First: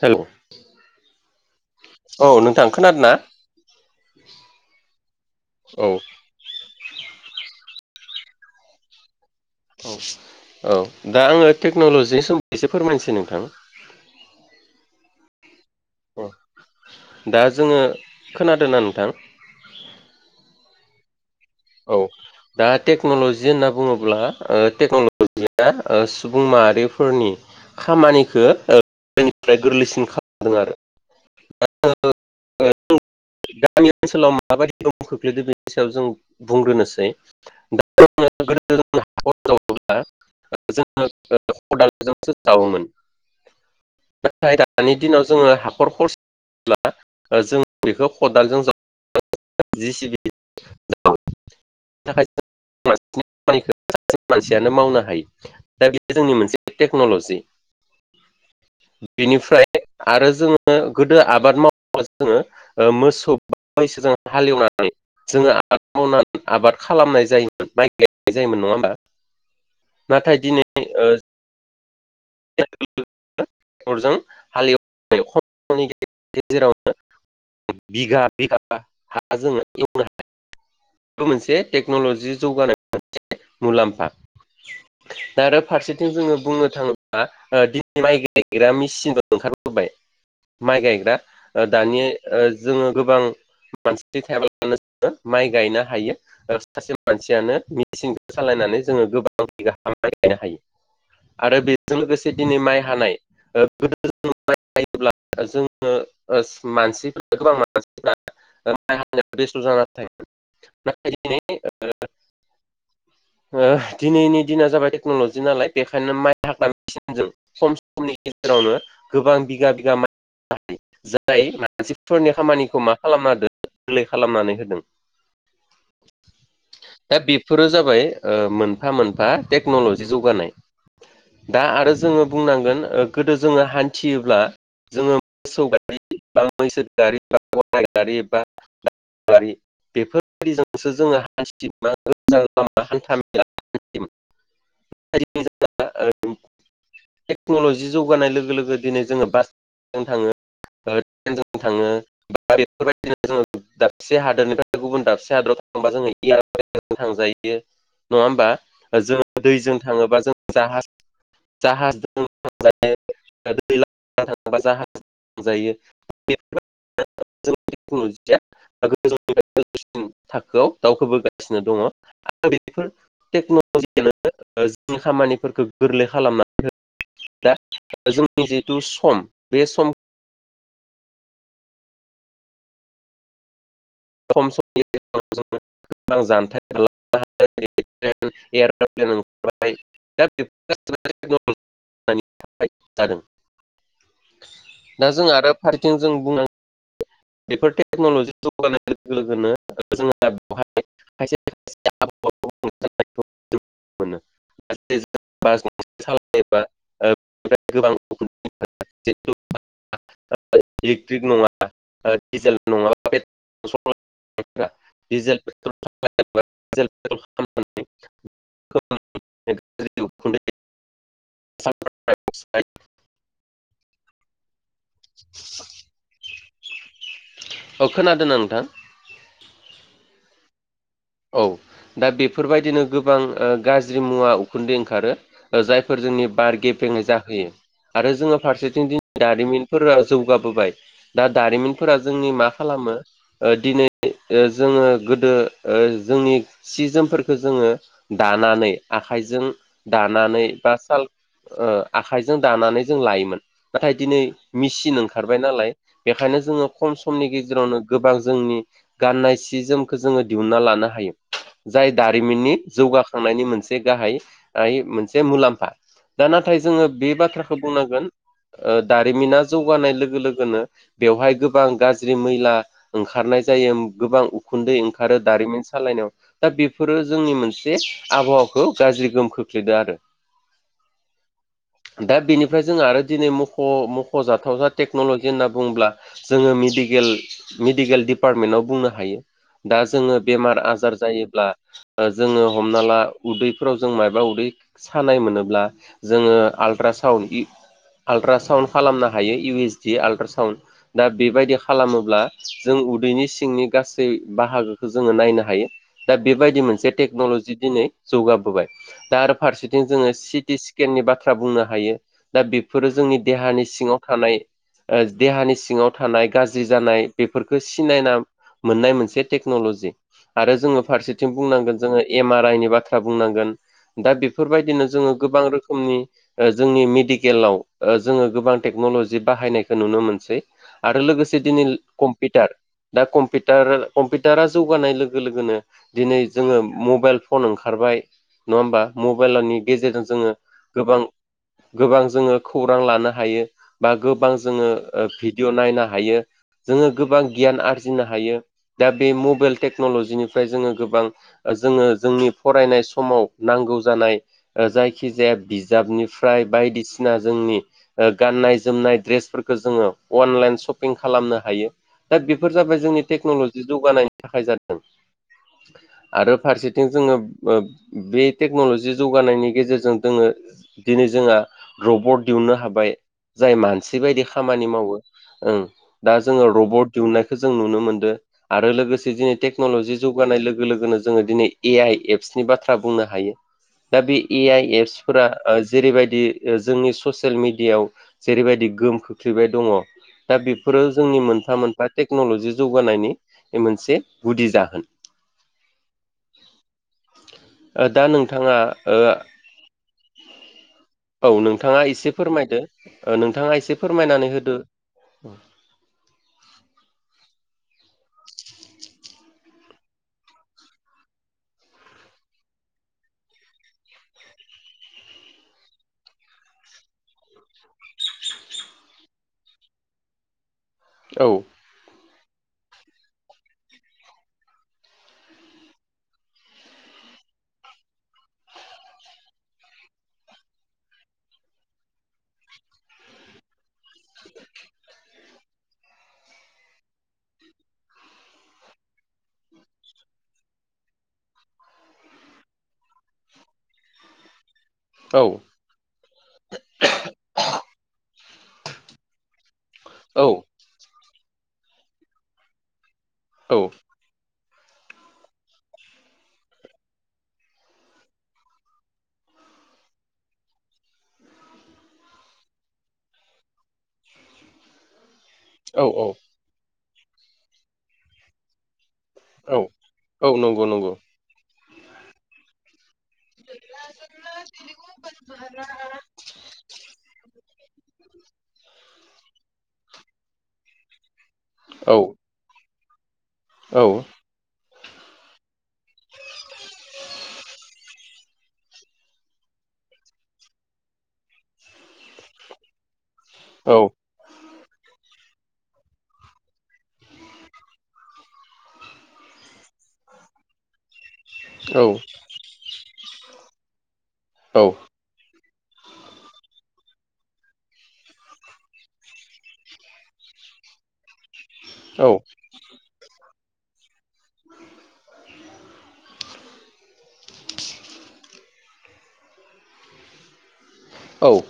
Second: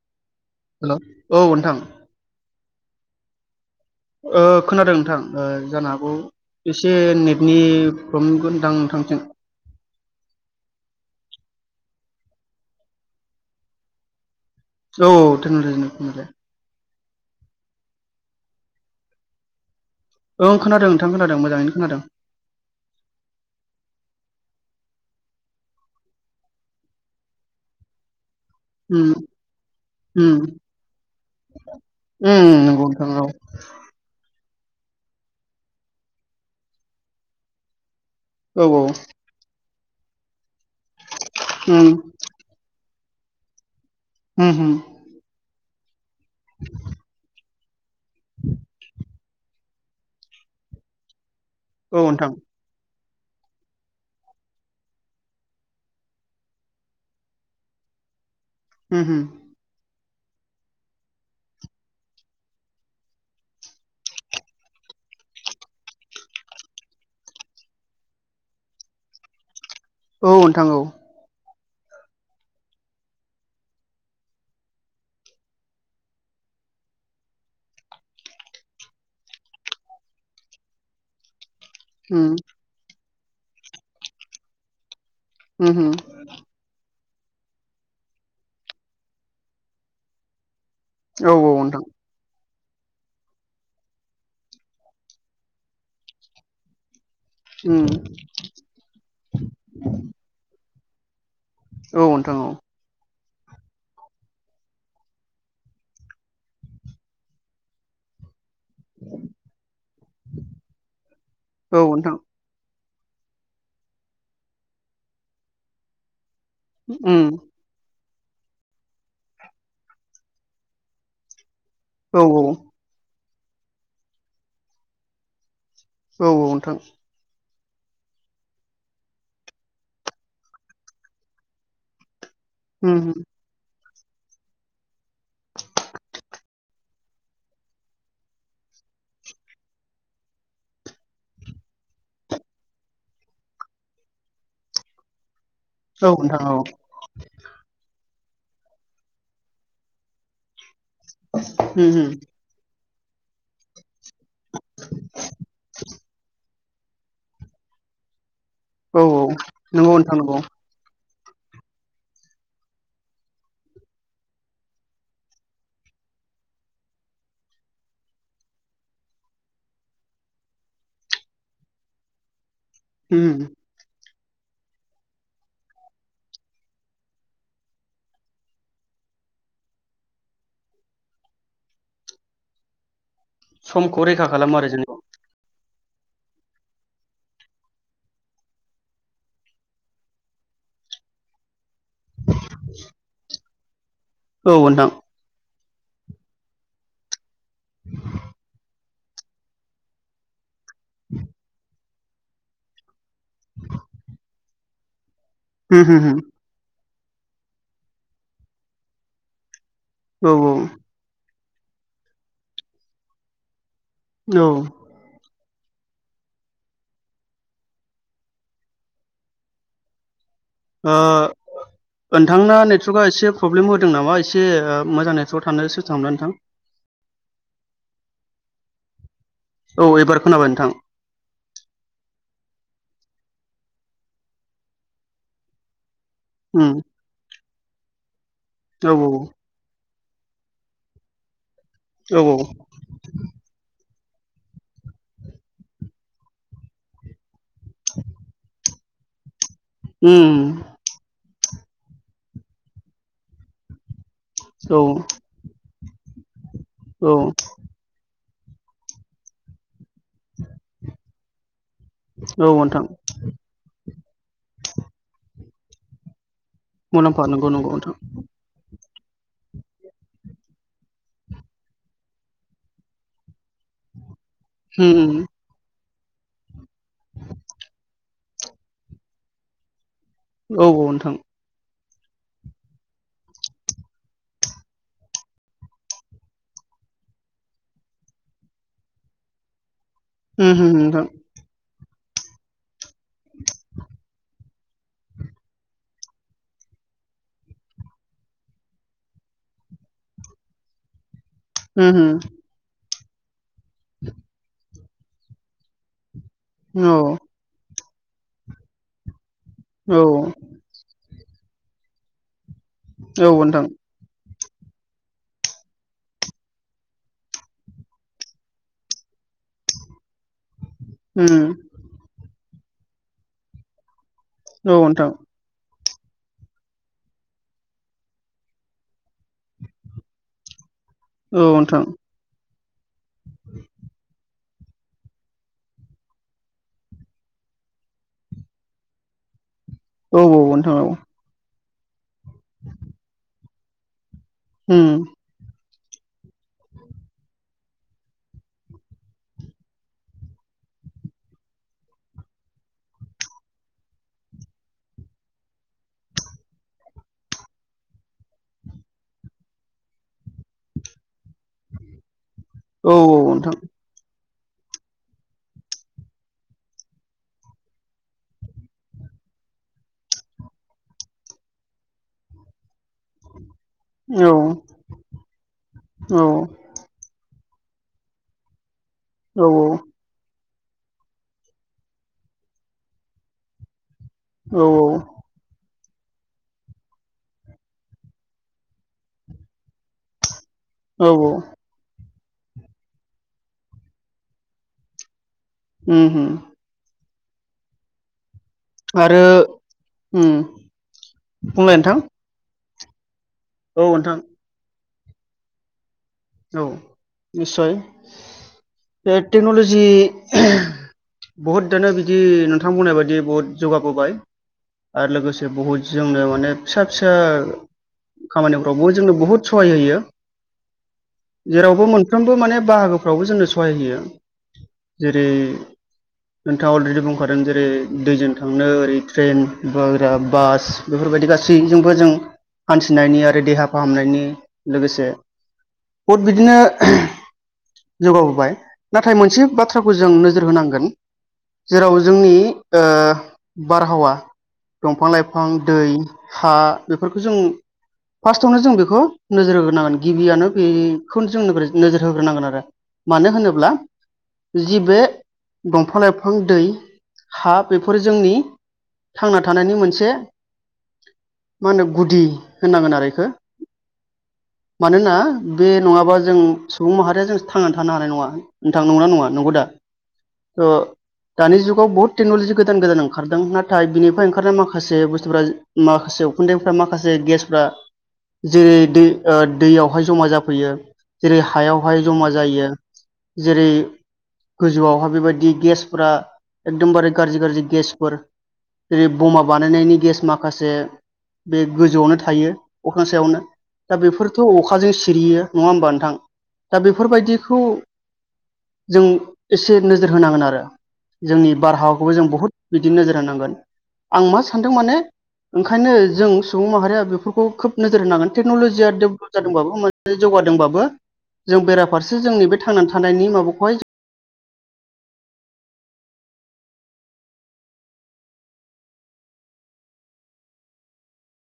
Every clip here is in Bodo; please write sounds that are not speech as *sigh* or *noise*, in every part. हेल' औ हेल' औ नोंथां नोंथां खोनादों ना? ओ खोनादों नोंथां औ जानो हागौ एसे नेटनि प्रमगोनदां नोंथांजों औ औ दा आङो टेक्न'लजिनि सोमोन्दै एसे फोरमायनोसै नोंथां। *inaudible* औ थ' दा जोङो खोनादों ना नोंथां। ओं खोनादों नोंथां खोनादों। मोजाङैनो औ खोनादों दा टेक्न'लजि होनना बुङोब्ला टेकनलजि सुबुं माहारिफोरनि खामानि उम निफ्राय गोरलैसिन खालामदों आरो। उ नोंगौ नोंथां नोंगौ। गामि ओनसोलाव माबायदि गो खोख्लैददों बेनि सायाव जों बुंग्रोनोसै दा औ औ *unintelligible* जोङो उम खदालजोंसो जावोमोन- उम नाथाय उम दानि दिनाव जोङो हाखर खरब्ला जोङो बेखौ खदालजों जि सिबि औ नोंथां। *unintelligible* खामानिखौ मानसियानो मावनो हायो दा बेयो जोंनि मोनसे टेक्न'लजि उम उम बेनिफ्राय आरो जोङो गोदो आबाद मावब्ला जोङो मोसौ हालेवनानै जोङो आबाद मावनानै आबाद खालामनाय जायोमोन माइ गायनाय जायोमोन नङा होमबा।? औ नाथाय नोंथां औ दिनै *inaudible* थरजों *unintelligible* बिगा बिगा हा जोङो एवनो हायो बे मोनसे उम टेक्न'लजि जौगानाय मोनसे मुलाम्फा दा आरो उम उम फारसेथिं जोङो बुंनो थाङो *unintelligible* दिनै माइ गायग्रा मेसिनखौ ओंखारबोबाय। माइ गायग्रा औ नोंथां दानि ओ जोङो गोबां मानसि थायाब्लानो जोङो माइ गायनो हायो सासे मानसियानो उम मेचिनखौ सालायनानै जोङो गोबां बिगा *unintelligible* हा माइ गायनो हायो। जों औ लोगोसे नोंथां औ दिनै माइ हानाय ओ गोदो जों *unintelligible* *unintelligible* *unintelligible* बेसथ जानानै थायो। नाथाय दिनै ओ औ नोंथां दिनैनि दिना जाबाय टेक्न'लजि नालाय बेखायनो माइ *unintelligible* उम मेसिनजों खम सम गेजेरावनो गोबां बिगा -बिगा माय गायो। औ मानसिफोरनि औ औ खामानिखौ मा खालामना गोरलै खालामनानै होदों। औ औ नोंथां। दा बेफोरो जाबाय मोनफा- मोनफा टेक्न'लजि जौगानाय दा आरो जोङो बुंनांगोन उम ओ गोदो जोङो हान्थियोब्ला जोङो मोसौ गारि बा मैसो गारि बा गाराइ गारि बा *unintelligible* गारि बेफोरबायदिजोंसो जोङो हान्थिनो मोजां लामा हान्था- मेला *unintelligible* *unintelligible* टेक्नलजि औ नोंथां औ *unintelligible* *unintelligible* लोगो जो दिनै बास जों थाङो उम उम *unintelligible* *unintelligible* दाबसे हादोरनिफ्राय गुबुन दाबसे हादराव थांबा जोङो *unintelligible* थांजायो नङा होमबा? औ जोङो दैजों नंगौ नोंथां थाङोबा जों नंगौ *unintelligible* जाहासजों थांजायो। *unintelligible* *unintelligible* थाखोआव दावखोबोगासिनो दङ *unintelligible* दा बेफोर उम टेक्न'लजियानो जोंनि खामानिफोरखौ गोरलै खालामनानै *unintelligible* दा जोंनि जिहेथु सम बे सम समखौ रैखा खालामो आरो जों *unintelligible* *unintelligible* *unintelligible* औ नोंथां दा जों आरो फारसेथिं जों बुंनांगोन बेफोर टेक्न'लजि जौगानाय लोगो -लोगोनो जोङो दा बेवहाय खायसे खायसे होम आबाहावाखौ *unintelligible* होम *unintelligible* *unintelligible* औ। सरग्रा *unintelligible* *unintelligible* ओ *unintelligible* नोंथांना नेटवर्कआ एसे प्रब्लेम होदों नामा एसे ओ मोजां नेटवर्कआव थानो सेस्था खालामदों नोंथां। औ खोनादों नोंथां? औ एबार खोनाबाय नोंथां। औ दा बेफोर बायदिनो ओ गोबां गाज्रि मुवा उखुन्दै ओंखारो जाय *unintelligible* जोंनि बार उम गेबेङै जाहोयो आरो जोङो फारसेथिं औ दिनै दारिमिनफोरा जौगाबोबाय दा दारिमिनफोरा औ जोंनि मा खालामो ओ दिनै ओ जोङो गोदो ओ जोंनि सि जोमफोरखो जोङो दानानै आखाइजों उम दानानै बा साल ओ आखाइजों दानानै जों लायोमोन नाथाय दिनै औ मिसिन ओंखारबाय नालाय बेखायनो जोङो खम औ समनि गेजेरावनो गोबां जोंनि गाननाय सि जोमखौ जोङो दिहुनना लानो हायो। जाय औ दारिमिननि नोंथां जौगाखांनायनि मोनसे गाहाय हाय मोनसे मुलाम्फा दा नाथाय नाथाय जोङो बे मुलाम्फा नंगौ बाथ्राखो नंगौ नोंथां बुंनांगोन ओ दारिमिना जौगानाय लोगो लोगोनो बेवहाय गोबां गाज्रि मैला ओंखारनाय जायो गोबां उखुन्दै उम ओंखारो दारिमिन सालायनायाव दा बेफोरो जोंनि मोनसे आबहावाखौ गाज्रि गोहोम खोख्लैदों आरो। औ औ नोंथां। दा बेनिफ्राय जों आरो दिनै मख' मख'जाथाव जा टेक्न'लजि होनना बुंङोब्ला जोङो मेडिकेल मेडिकेल डपार्टमेन्टाव बुंनो हायो। दा जोङो उम बेमार होम आजार नोंथां जायोब्ला ओ जोङो हमना ला उदैफोराव जों मायबा उदै सानाय मोनोब्ला जोङो आल्ट्रा आल्ट्रासाउण्ड इ आल्ट्रासाउण्ड खालामनो हायो इउ एस दि आलट्रासाउण्ड दा बेबायदि उम होम खालामोब्ला जों उदैनि सिंनि गासै बाहागोखो जोङो नायनो हायो। दा बेबायदि मोनसे टेक्न'लजि दिनै जौगाबोबाय दा आरो फारसेथिं औ जोङो सिटि स्केननि बाथ्रा बुंनो हायो। दा बेफोरो जोंनि औ देहानि नोंथां सिङाव थानाय ओ देहानि सिङाव थानाय गाज्रि जानाय बेफोरखौ सिनायना मोननाय मोनसे टेकनल'जि आरो जोङो फारसेथिं उम बुंनांगोन जोङो एम आर आइ नि बाथ्रा बुंनांगोन दा औ बेफोरबायदिनो नोंथां जोङो गोबां रो खोम नि ओ जोंनि मेडिकेलाव ओ जोङो गोबां टेक्न'लजि बाहायनायखौ नुनो मोनसै आरो लोगोसे औ दिनै नोंथां कम्पिउटार दा कम्पिउटार कम्पिटारा जौगानाय लोगो लोगोनो दिनै जोङो मबाइल फन ओंखारबाय नङा होमबा मबाइलानि गेजेरजों औ जोङो नोंथां औ गोबां गोबां जोङो खौरां लानो हायो बा गोबां जोङो उम ओ भिडिअ नायनो हायो जोङो गोबां गियान आरजिनो हायो। दा बे मबाइल टेक्न'लजिनिफ्राय जोङो गोबां जोङो जोंनि फरायनाय समाव नांगौ जानाय ओ जायखिजाया बिजाबनिफ्राय बायदिसिना जोंनि गाननाय जोमनाय द्रेसफोरखो जोङो अनलाइ सपिं खालामनो हायो दा बेफोर जाबाय औ जोंनि औ टेक्नल'जि नोंथां जौगानायनि थाखाय जादों। आरो फारसेथिं जोङो ओ बे टेक्न'लजि जौगानायनि गेजेरजों जोङो दिनै जोंहा रबट दिहुननो हाबाय जाय मानसि बायदि औ खामानि मावो ओ औ दा जोङो रबट दिहुननायखौ जों नुनो मोनदों। आरो लोगोसे दिनै टेक्न'लजि जौगानाय लोगो लोगो लोगोनो जोङो दिनै ए आइ एप्सनि बाथ्रा बुंनो हायो। दा बे ए औ आइ एप्सफोरा ओ जेरैबायदि जोंनि ससियेल मेडियायाव जेरैबायदि गोहोम खोख्लैबाय दङ दा बेफोरो औ जोंनि मोनफा मोनफा टेक्नल'जि जौगानायनि बे मोनसे गुदि जाहोन। उम हो। ओ दा नोंथाङा ओ आरो उम औ बुंलाय नोंथाङा नोंथां एसे फोरमायदो ओ नोंथाङा एसे औ नोंथां फोरमायनानै होदो। उम औ निसय बे टेक्न'लजि बहुद दानो बिदि नोंथां बुंनाय बायदि बुहुद जौगाबोबाय। आरो लोगोसे बहुद जोंनो माने फिसा फिसा खामानिफ्रावबो जोंनो बुहुद सहाय होयो औ जेरावबो मोन फ्रोमबो माने बाहागोफ्रावबो जोंनो सहाय होयो जेरै नोंथाङा अलरेडि बुंखादों जेरै दैजों थांनो ओरै ट्रेन बोग्रा बास बेफोर बायदि गासैजोंबो जों हान्थिनायनि आरो देहा फाहामनायनि लोगोसे। बहुद बिदिनो। जौगाबोबाय नाथाय मोनसे बाथ्राखौ जों नोजोर होनांगोन। जेराव जोंनि ओ-बारहावा। दंफां औ लाइफां दै हा बेफोरखौ जों फार्स्टआवनो जों बेखौ नोजोर होगो नांगोन औ गिबियावनो बे खौनो जोंनो नोगोरै नोजोर होग्रोनांगोन आरो मानो होनोब्ला। जि बे दंफां लाइफां दै हा बेफोरो जोंनि। थांना थानायनि मोनसे। मा होनो गुदि होननांगोन आरो एखो मानोना। बे औ औ नङाबा जों सुबुं माहारिया जों थांनानै थानो हानाय नङा। थां नंगना नङा नंगौ औ दा औ नंगौ नंगौ ओ-दानि जुगाव बहुत टेक्नलजि गोदान गोदान ओंखारदों नाथाय बिनिफ्राय ओंखारनाय माखासे बुस्थुफ्रा माखासे उखुन्दैफ्रा माखासे गेसफ्रा। जेरै दै ओ-दैयावहाय जमा जाफैयो जेरै औ हायावहाय जमा जायो। जेरै औ गोजौआवहा बेबायदि गेसफोरा एकदमबारे गाज्रि गाज्रि गेसफोर। जेरै बमा बानायनायनि गेस माखासे बे गोजौआवनो थायो। ख्रां सायावनो औ दा बेफोरथ अखा अखाजों सिरियो नङा होमबा नोंथां दा बेफोरबायदिखौ। जों एसे नोजोर होनांगोन आरो। जोंनि बारहावाखौबो जों बहुद बिदिनो नोजोर होनांगोन आं मा औ सानदों माने। ओंखायनो जों सुबुं माहारिया बेफोरखौ खोब नोजोर होनांगोन टेक्नलजिया दोब जादोंबाबो मोजां जौगादोंबाबो जों औ बेराफारसे जोंनि बे थांना थानायनि माबाखौहाय। औ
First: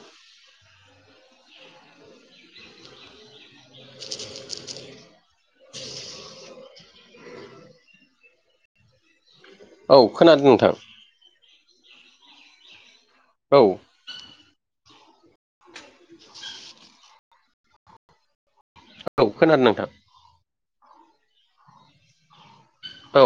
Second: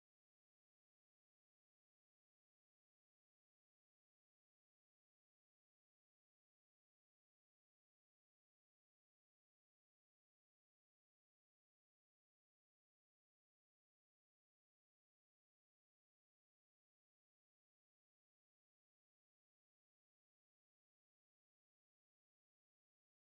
औ खोनादों नोंथां। औ औ खोनादों नोंथां। औ